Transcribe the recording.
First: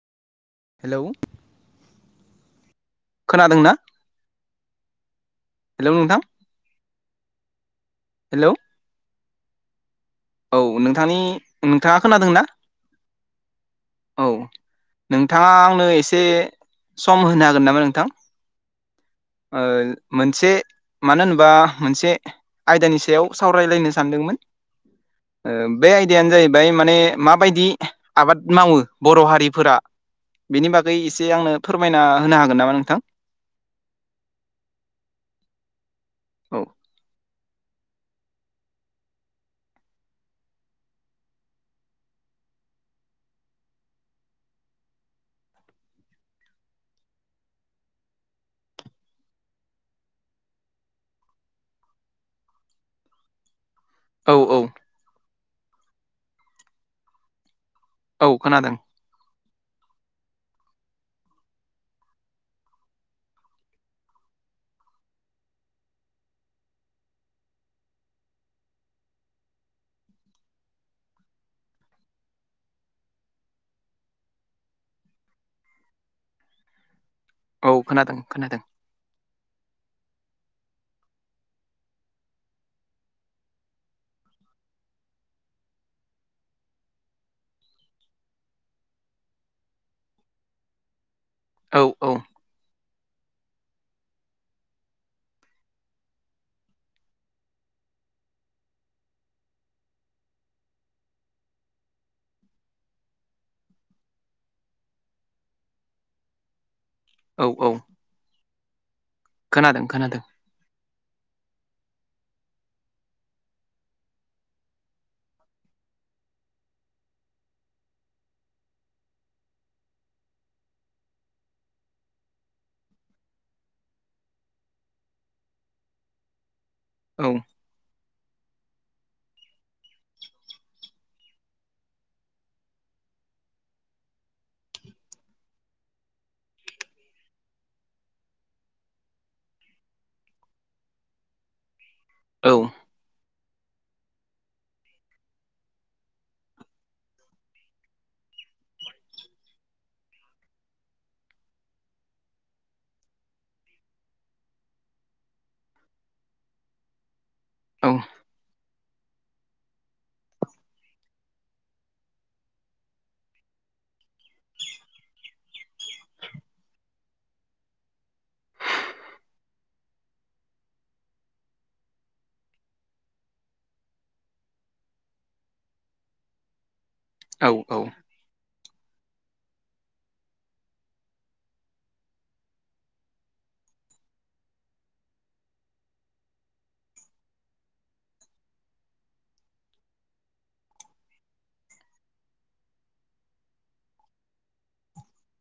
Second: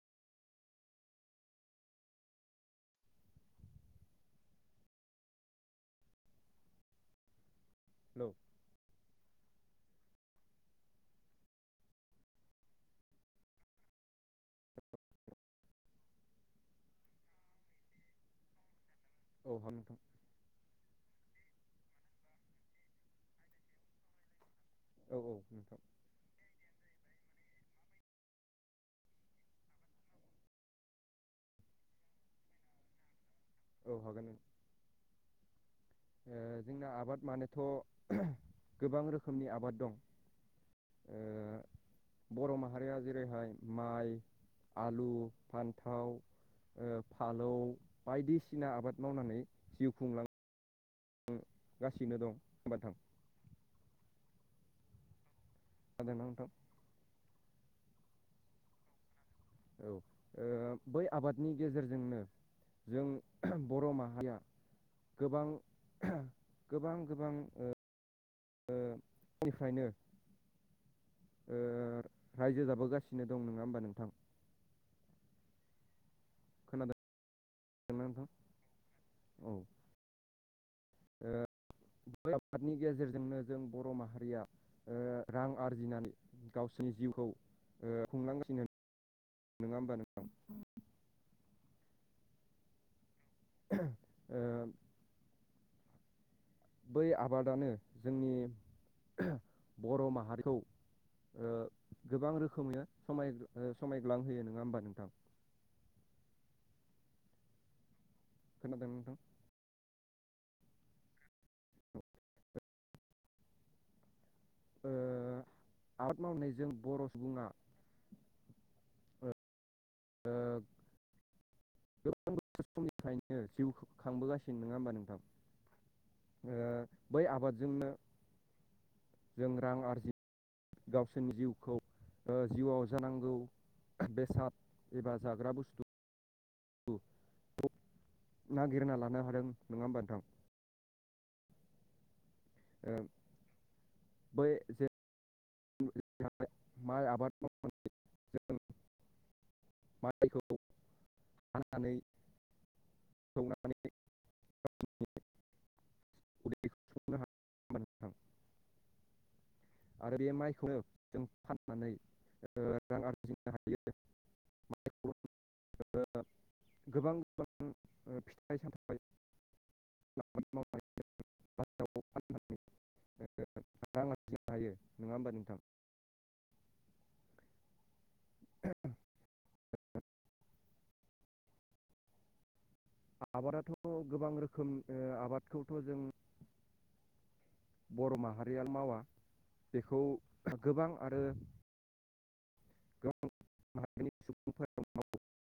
Hello खोनादों ना hello नोंथां हेलौ हेलौ औ नोंथांनि नोंथाङा खोनादों ना औ नोंथाङा आंनो एसे सम होनो हागोन नामा नोंथां औ ओ हागोन नोंथां मोनसे मानो होनोबा मोनसे आयदानि सायाव सावरायलायनो सानदोंमोन औ औ ओ नोंथां बे आयदायानो जाहैबाय माने माबायदि आबाद मावो बर' हारिफोरा बेनि बागै एसे आंनो फोरमायना होनो हागोन नामा नोंथां औ हागोन ओ जोंना आबाद मानेथ' गोबां रोखोमनि आबाद दं ओ बर' माहारिया जेरैहाय माइ आलु फान्थाव ओ फालौ बायदिसिना आबाद मावनानै जिउ खुंलां गासिनो दं होनबा थां औ औ खोनादों नोंथां औ खोनादों औ बै आबादनि गेजेरजोंनो जों बर' माहारिया गोबां गोबां गोबां ओ निफ्रायनो ओ रायजो जाबोगासिनो दं नङा होमबा नोंथां खोनादों औ खोनादों नोंथां खोनादों औ ब आफादनि गेजेरजोंनो जों बर' माहारिया ओ रां आरजिनानै गावसोरनि जिउखौ ओ खुंलांगासिनो होनो नङा होमबा नोंथां औ औ ह ओ बै आबादानो जोंनि बर' माहारिखौ गोबां रोखोमै सम समायग्लांहोयो नङा होमबा नोंथां औ औ खोनादोंमोन नोंथां खोनादों खोनादों आबाद मावनायजों बर' सुबुङा [unintelligible] गोबां समनिफ्रायनो जिउ खांबोगासिनो ननोङा होमबा नोंथां? बै औ आबादजोंनो जों रां आरजि गावसोरनि जिउखौ जिउआव जानांगौ बेसाद एबा जाग्रा बुस्थु नागिरना लानो हादों नङा हबा नोंथां औ ओ बै ज माइ आबाद मावनानै जों माइखौ फाननानै उदैखौ सुफुंनो हायो नङा होमबा औ नोंथां आरो बे माइखौनो जों फाननानै रां आरजिनो हायो। [inaudible] माइखौ गोबां गोबां फिथाइ सामथाइ आबाद मावनानै बाजाराव थांनो हायो नङा होमबा नोंथां औ औ आबादाथ' गोबां रोखोम आबादखौथ' जों बर' माहारिया मावा बेखौ गोबां आरो गोबां माहारिनि सुबुंफोर